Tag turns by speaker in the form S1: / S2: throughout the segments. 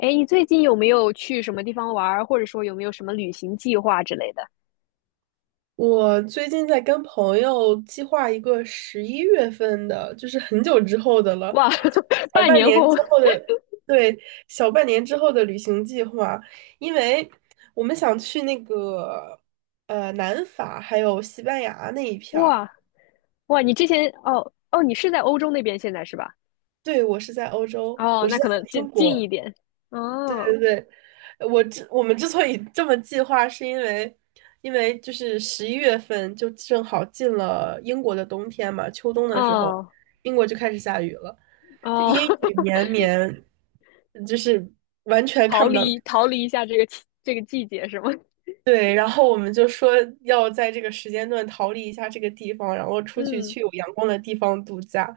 S1: 哎，你最近有没有去什么地方玩儿，或者说有没有什么旅行计划之类的？
S2: 我最近在跟朋友计划一个11月份的，就是很久之后的了，
S1: 哇，
S2: 就 小
S1: 半
S2: 半
S1: 年
S2: 年
S1: 后。
S2: 之后的，对，小半年之后的旅行计划，因为我们想去那个南法还有西班牙那一片儿。
S1: 哇哇，你之前，你是在欧洲那边现在是吧？
S2: 对，我是在欧洲，
S1: 哦，
S2: 我是
S1: 那
S2: 在
S1: 可能近
S2: 英
S1: 近一
S2: 国。
S1: 点。哦
S2: 我们之所以这么计划，是因为就是十一月份就正好进了英国的冬天嘛，秋冬的时候，
S1: 哦
S2: 英国就开始下雨了。就
S1: 哦，
S2: 阴雨 绵绵，就是完全
S1: 逃
S2: 看不到。
S1: 离逃离一下这个季节是吗？
S2: 对，然后我们就说要在这个时间段逃离一下这个地方，然后出去
S1: 嗯，
S2: 去有阳光的地方度假，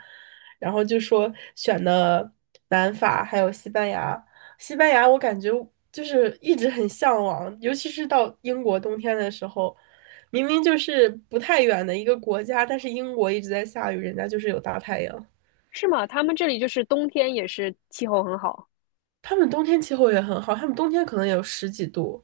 S2: 然后就说选的南法还有西班牙。西班牙我感觉就是一直很向往，尤其是到英国冬天的时候，明明就是不太远的一个国家，但是英国一直在下雨，人家就是有大太阳。
S1: 是吗？他们这里就是冬天也是气候很好。
S2: 他们冬天气候也很好，他们冬天可能也有十几度。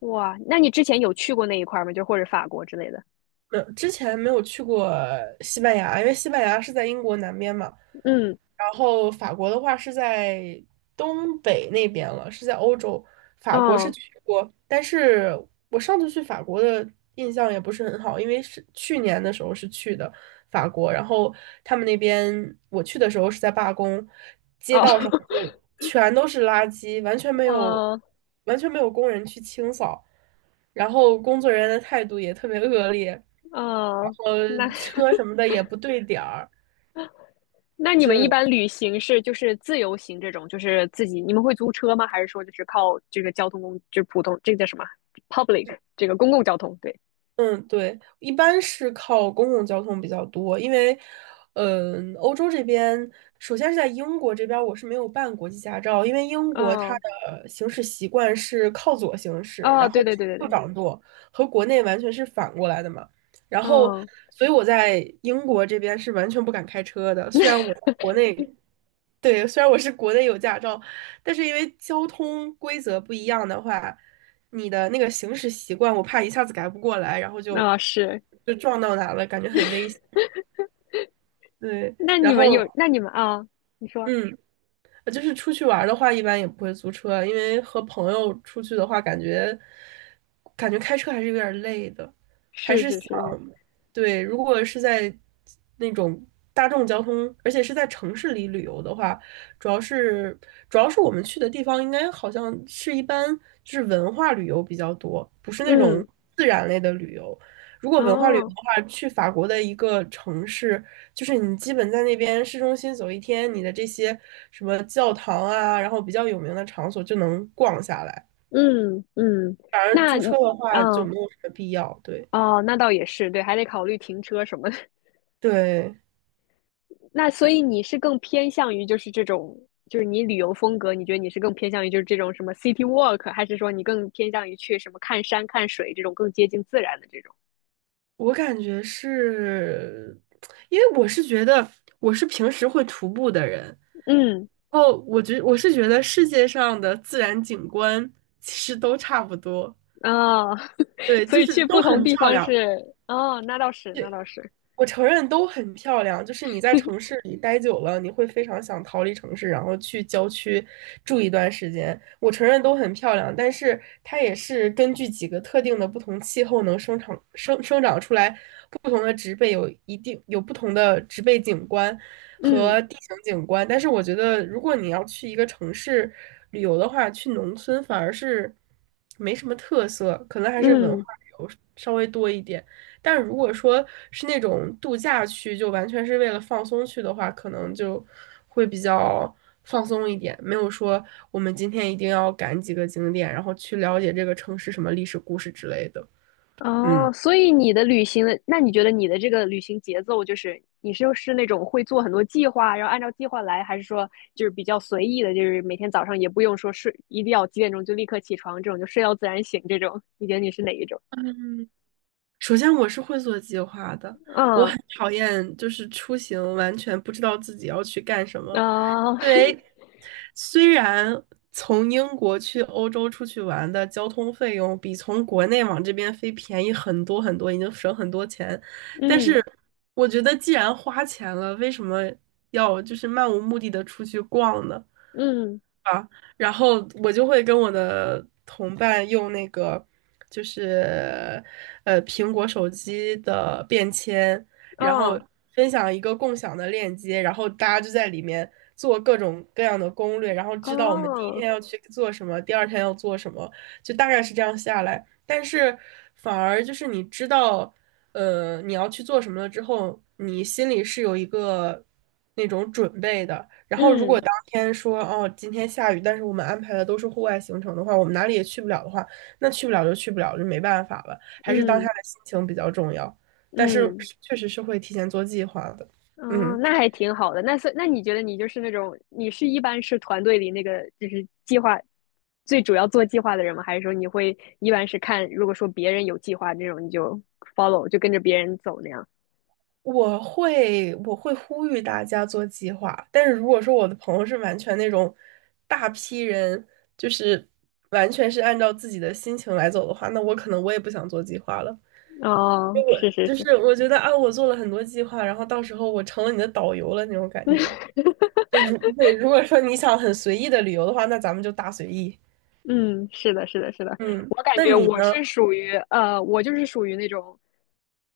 S1: 哇，那你之前有去过那一块儿吗？就或者法国之类的？
S2: 没有之前没有去过西班牙，因为西班牙是在英国南边嘛。
S1: 嗯，
S2: 然后法国的话是在东北那边了，是在欧洲。法国是
S1: 哦
S2: 去过，但是我上次去法国的印象也不是很好，因为是去年的时候是去的法国，然后他们那边我去的时候是在罢工，街
S1: 哦，
S2: 道上就全都是垃圾，完全 没有
S1: 哦
S2: 完全没有工人去清扫。然后工作人员的态度也特别恶劣，然
S1: 哦，
S2: 后
S1: 那
S2: 车 什么的也不对点儿，
S1: 那你们一
S2: 就
S1: 般旅行是就是自由行这种，就是自己，你们会租车吗？还是说就是靠这个交通工，就是普通，这个叫什么？Public，这个公共交通，对，
S2: 嗯，对，一般是靠公共交通比较多，因为，嗯，欧洲这边，首先是在英国这边，我是没有办国际驾照，因为英国它
S1: 嗯，
S2: 的行驶习惯是靠左行驶，
S1: 哦，
S2: 然
S1: 对
S2: 后
S1: 对对对
S2: 右
S1: 对，
S2: 掌舵，和国内完全是反过来的嘛。然后，
S1: 嗯，
S2: 所以我在英国这边是完全不敢开车的，虽然我在国内对，虽然我是国内有驾照，但是因为交通规则不一样的话，你的那个行驶习惯，我怕一下子改不过来，然后就
S1: 那是，
S2: 就撞到哪了，感觉很危险。对，然后
S1: 那你们啊、你说
S2: 嗯，就是出去玩儿的话，一般也不会租车，因为和朋友出去的话，感觉开车还是有点儿累的，还
S1: 是
S2: 是
S1: 是是
S2: 想，
S1: 是，
S2: 对，如果是在那种大众交通，而且是在城市里旅游的话，主要是主要是我们去的地方，应该好像是一般就是文化旅游比较多，不是那种
S1: 嗯，
S2: 自然类的旅游。如果文化旅游的
S1: 哦，
S2: 话，去法国的一个城市，就是你基本在那边市中心走一天，你的这些什么教堂啊，然后比较有名的场所就能逛下来。
S1: 嗯，
S2: 反而
S1: 那
S2: 租
S1: 你，
S2: 车的话就
S1: 嗯，
S2: 没有什么必要。对，
S1: 哦，那倒也是，对，还得考虑停车什么的，
S2: 对，
S1: 那所以你是更偏向于就是这种，就是你旅游风格，你觉得你是更偏向于就是这种什么 city walk，还是说你更偏向于去什么看山看水这种更接近自然的这种？
S2: 我感觉是，因为我是觉得我是平时会徒步的人，
S1: 嗯，
S2: 然后我是觉得世界上的自然景观其实都差不多，
S1: 啊，
S2: 对，
S1: 所
S2: 就
S1: 以
S2: 是
S1: 去不
S2: 都
S1: 同
S2: 很
S1: 地
S2: 漂
S1: 方
S2: 亮。
S1: 是，哦，那倒是，
S2: 我承认都很漂亮，就是你在城市里待久了，你会非常想逃离城市，然后去郊区住一段时间。我承认都很漂亮，但是它也是根据几个特定的不同气候能生长出来不同的植被，有一定有不同的植被景观
S1: 嗯
S2: 和地形景观。但是我觉得，如果你要去一个城市旅游的话，去农村反而是没什么特色，可能还是文化
S1: 嗯。
S2: 旅游稍微多一点。但如果说是那种度假区，就完全是为了放松去的话，可能就会比较放松一点，没有说我们今天一定要赶几个景点，然后去了解这个城市什么历史故事之类的。嗯，
S1: 哦，所以你的旅行的，那你觉得你的这个旅行节奏就是，你是那种会做很多计划，然后按照计划来，还是说就是比较随意的，就是每天早上也不用说睡，一定要几点钟就立刻起床，这种就睡到自然醒这种？你觉得你是哪一种？
S2: 首先我是会做计划的，我
S1: 嗯，
S2: 很讨厌就是出行完全不知道自己要去干什么，
S1: 啊，
S2: 因为虽然。从英国去欧洲出去玩的交通费用比从国内往这边飞便宜很多很多，已经省很多钱，
S1: 嗯
S2: 我觉得既然花钱了，为什么要就是漫无目的的出去逛呢？
S1: 嗯，
S2: 然后我就会跟我的同伴用那个，就是苹果手机的便签，然后
S1: 哦
S2: 分享一个共享的链接，然后大家就在里面做各种各样的攻略，然后知道我们第一
S1: 哦，
S2: 天要去做什么，第二天要做什么，就大概是这样下来。但是反而就是你知道。你要去做什么了之后，你心里是有一个那种准备的。然后，如果
S1: 嗯
S2: 当天说哦，今天下雨，但是我们安排的都是户外行程的话，我们哪里也去不了的话，那去不了就去不了，就没办法了。还是当下
S1: 嗯
S2: 的心情比较重要，但是
S1: 嗯
S2: 确实是会提前做计划的。
S1: 哦，
S2: 嗯，
S1: 那还挺好的。那是，那你觉得你就是那种，你是一般是团队里那个就是计划最主要做计划的人吗？还是说你会一般是看，如果说别人有计划这种，你就 follow 就跟着别人走那样？
S2: 我会呼吁大家做计划，但是如果说我的朋友是完全那种大批人，就是完全是按照自己的心情来走的话，那我可能我也不想做计划了，因
S1: 哦，
S2: 为我
S1: 是是
S2: 就
S1: 是，
S2: 是我觉得啊，我做了很多计划，然后到时候我成了你的导游了那种感觉。对，如果说你想很随意的旅游的话，那咱们就大随意。
S1: 嗯，是的，
S2: 嗯，
S1: 我感
S2: 那
S1: 觉
S2: 你
S1: 我
S2: 呢？
S1: 是属于我就是属于那种，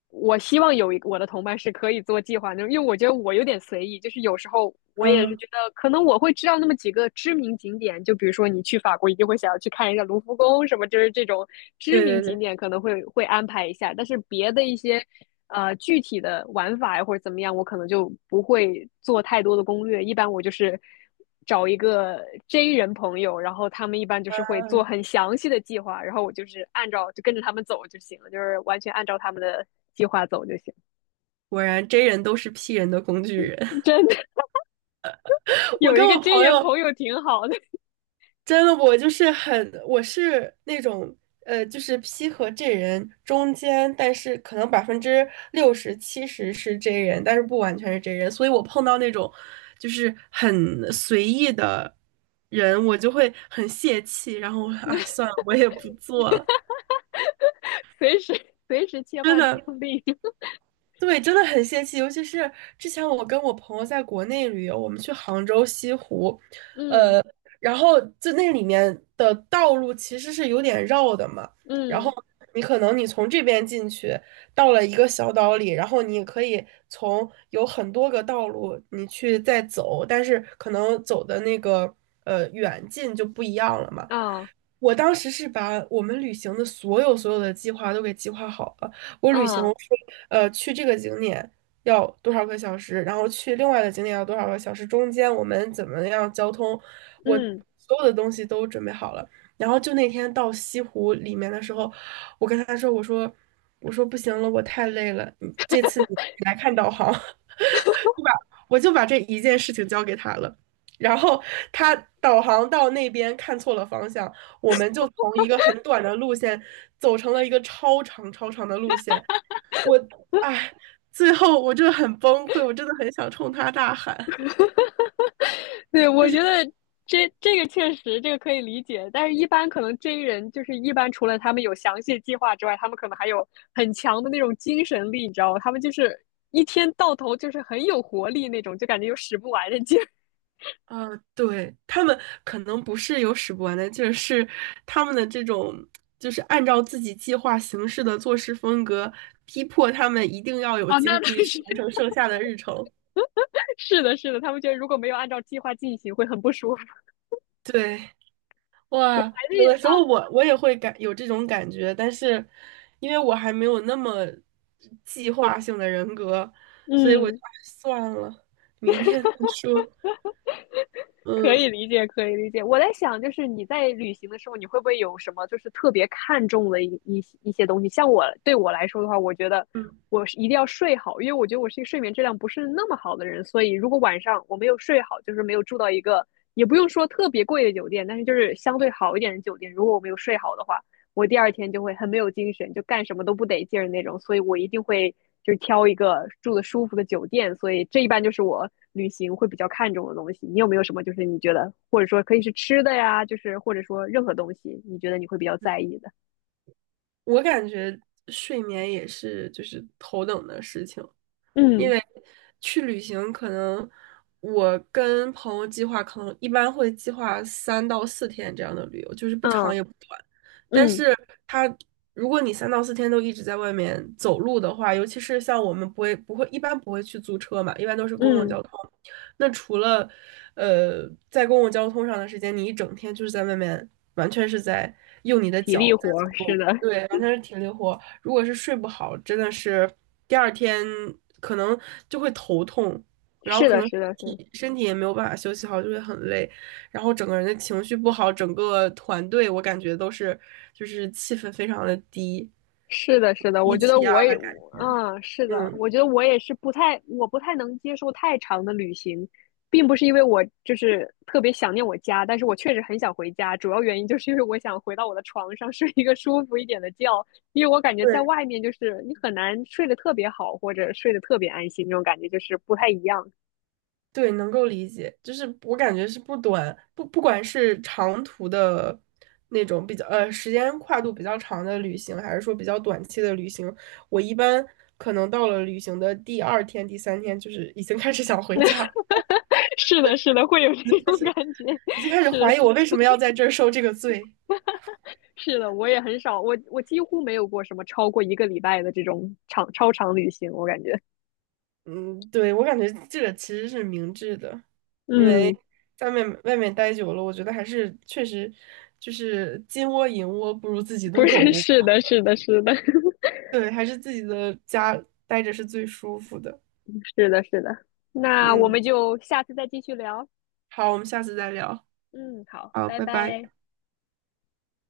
S1: 我希望有一个我的同伴是可以做计划那种，因为我觉得我有点随意，就是有时候我也是
S2: 嗯，
S1: 觉得可能我会知道那么几个知名景点，就比如说你去法国一定会想要去看一下卢浮宫什么，就是这种知
S2: 对
S1: 名
S2: 对
S1: 景
S2: 对，
S1: 点可能会安排一下，但是别的一些具体的玩法呀或者怎么样，我可能就不会做太多的攻略，一般我就是。找一个 J 人朋友，然后他们一般就是会做很详细的计划，然后我就是按照就跟着他们走就行了，就是完全按照他们的计划走就行。
S2: 果然 J 人都是 P 人的工具人。
S1: 真的，
S2: 我
S1: 有一
S2: 跟
S1: 个
S2: 我
S1: J
S2: 朋友，
S1: 人朋友挺好的，
S2: 真的，我就是很，我是那种，就是 P 和 J 人中间，但是可能60%、70%是 J 人，但是不完全是 J 人，所以我碰到那种就是很随意的人，我就会很泄气，然后啊，算了，我也不做了，
S1: 随时切
S2: 真
S1: 换
S2: 的，
S1: 场地。
S2: 对，真的很泄气，尤其是之前我跟我朋友在国内旅游，我们去杭州西湖，
S1: 嗯
S2: 呃，然后就那里面的道路其实是有点绕的嘛，然后
S1: 嗯
S2: 你可能你从这边进去，到了一个小岛里，然后你可以从有很多个道路你去再走，但是可能走的那个远近就不一样了嘛。
S1: 啊
S2: 我当时是把我们旅行的所有所有的计划都给计划好了。我旅行我
S1: 啊
S2: 说，去这个景点要多少个小时，然后去另外的景点要多少个小时，中间我们怎么样交通，我
S1: 嗯。
S2: 所有的东西都准备好了。然后就那天到西湖里面的时候，我跟他说："我说不行了，我太累了，你这次你来看导航。"对吧。我就把这一件事情交给他了，然后他导航到那边看错了方向，我们就从一个很短的路线走成了一个超长超长的路线。我，哎，最后我真的很崩溃，我真的很想冲他大喊。
S1: 对，我觉得这个确实这个可以理解，但是一般可能 J 人就是一般除了他们有详细的计划之外，他们可能还有很强的那种精神力，你知道吗？他们就是一天到头就是很有活力那种，就感觉有使不完的劲儿。
S2: 啊，对，他们可能不是有使不完的劲儿，是他们的这种就是按照自己计划行事的做事风格，逼迫他们一定要有
S1: 啊，那
S2: 精力
S1: 那
S2: 去
S1: 是
S2: 完成剩下的日程。
S1: 是的，他们觉得如果没有按照计划进行，会很不舒服。
S2: 对。
S1: 我
S2: 哇，
S1: 还是
S2: 有的时候
S1: 啊，
S2: 我也会有这种感觉，但是因为我还没有那么计划性的人格，所以我就
S1: 嗯。
S2: 哎算了，明天再说。
S1: 可
S2: 嗯
S1: 以理解，可以理解。我在想，就是你在旅行的时候，你会不会有什么就是特别看重的一些东西？像对我来说的话，我觉得
S2: 嗯，
S1: 我是一定要睡好，因为我觉得我是一个睡眠质量不是那么好的人，所以如果晚上我没有睡好，就是没有住到一个也不用说特别贵的酒店，但是就是相对好一点的酒店，如果我没有睡好的话，我第二天就会很没有精神，就干什么都不得劲儿那种，所以我一定会就是挑一个住的舒服的酒店，所以这一般就是我旅行会比较看重的东西。你有没有什么就是你觉得，或者说可以是吃的呀，就是或者说任何东西，你觉得你会比较在意的？
S2: 我感觉睡眠也是就是头等的事情，因
S1: 嗯
S2: 为去旅行可能我跟朋友计划，可能一般会计划三到四天这样的旅游，就是不长
S1: 嗯
S2: 也不短。但
S1: 嗯
S2: 是它，如果你三到四天都一直在外面走路的话，尤其是像我们不会不会一般不会去租车嘛，一般都是公共
S1: 嗯，
S2: 交通。那除了在公共交通上的时间，你一整天就是在外面，完全是在用你的
S1: 体力
S2: 脚。
S1: 活儿，是的，
S2: 对，完全是挺灵活。如果是睡不好，真的是第二天可能就会头痛，然后
S1: 是
S2: 可
S1: 的，
S2: 能
S1: 是的，
S2: 身
S1: 是的。
S2: 体身体也没有办法休息好，就会很累，然后整个人的情绪不好，整个团队我感觉都是就是气氛非常的低，
S1: 是的，我
S2: 低
S1: 觉得
S2: 气
S1: 我
S2: 压
S1: 也，
S2: 的感觉。
S1: 嗯，是的，
S2: 嗯，
S1: 我觉得我也是不太，我不太能接受太长的旅行，并不是因为我就是特别想念我家，但是我确实很想回家，主要原因就是因为我想回到我的床上睡一个舒服一点的觉，因为我感觉在
S2: 对。
S1: 外面就是你很难睡得特别好，或者睡得特别安心，那种感觉就是不太一样。
S2: 对，能够理解，就是我感觉是不短不不管是长途的那种比较时间跨度比较长的旅行，还是说比较短期的旅行，我一般可能到了旅行的第二天、第三天，就是已经开始想回家了。
S1: 是的，会有这种感觉。
S2: 已经 开始
S1: 是的，
S2: 怀疑我为什么要在这儿受这个罪。
S1: 是的，我也很少，我几乎没有过什么超过一个礼拜的这种超长旅行，我感觉，
S2: 嗯，对，我感觉这个其实是明智的，因为
S1: 嗯，
S2: 在外面外面待久了，我觉得还是确实就是金窝银窝不如自己
S1: 不
S2: 的狗
S1: 是，
S2: 窝。
S1: 是的，
S2: 对，还是自己的家待着是最舒服的。
S1: 是的。那我们
S2: 嗯，
S1: 就下次再继续聊。
S2: 好，我们下次再聊。
S1: 嗯，好，
S2: 好，
S1: 拜
S2: 拜拜。
S1: 拜。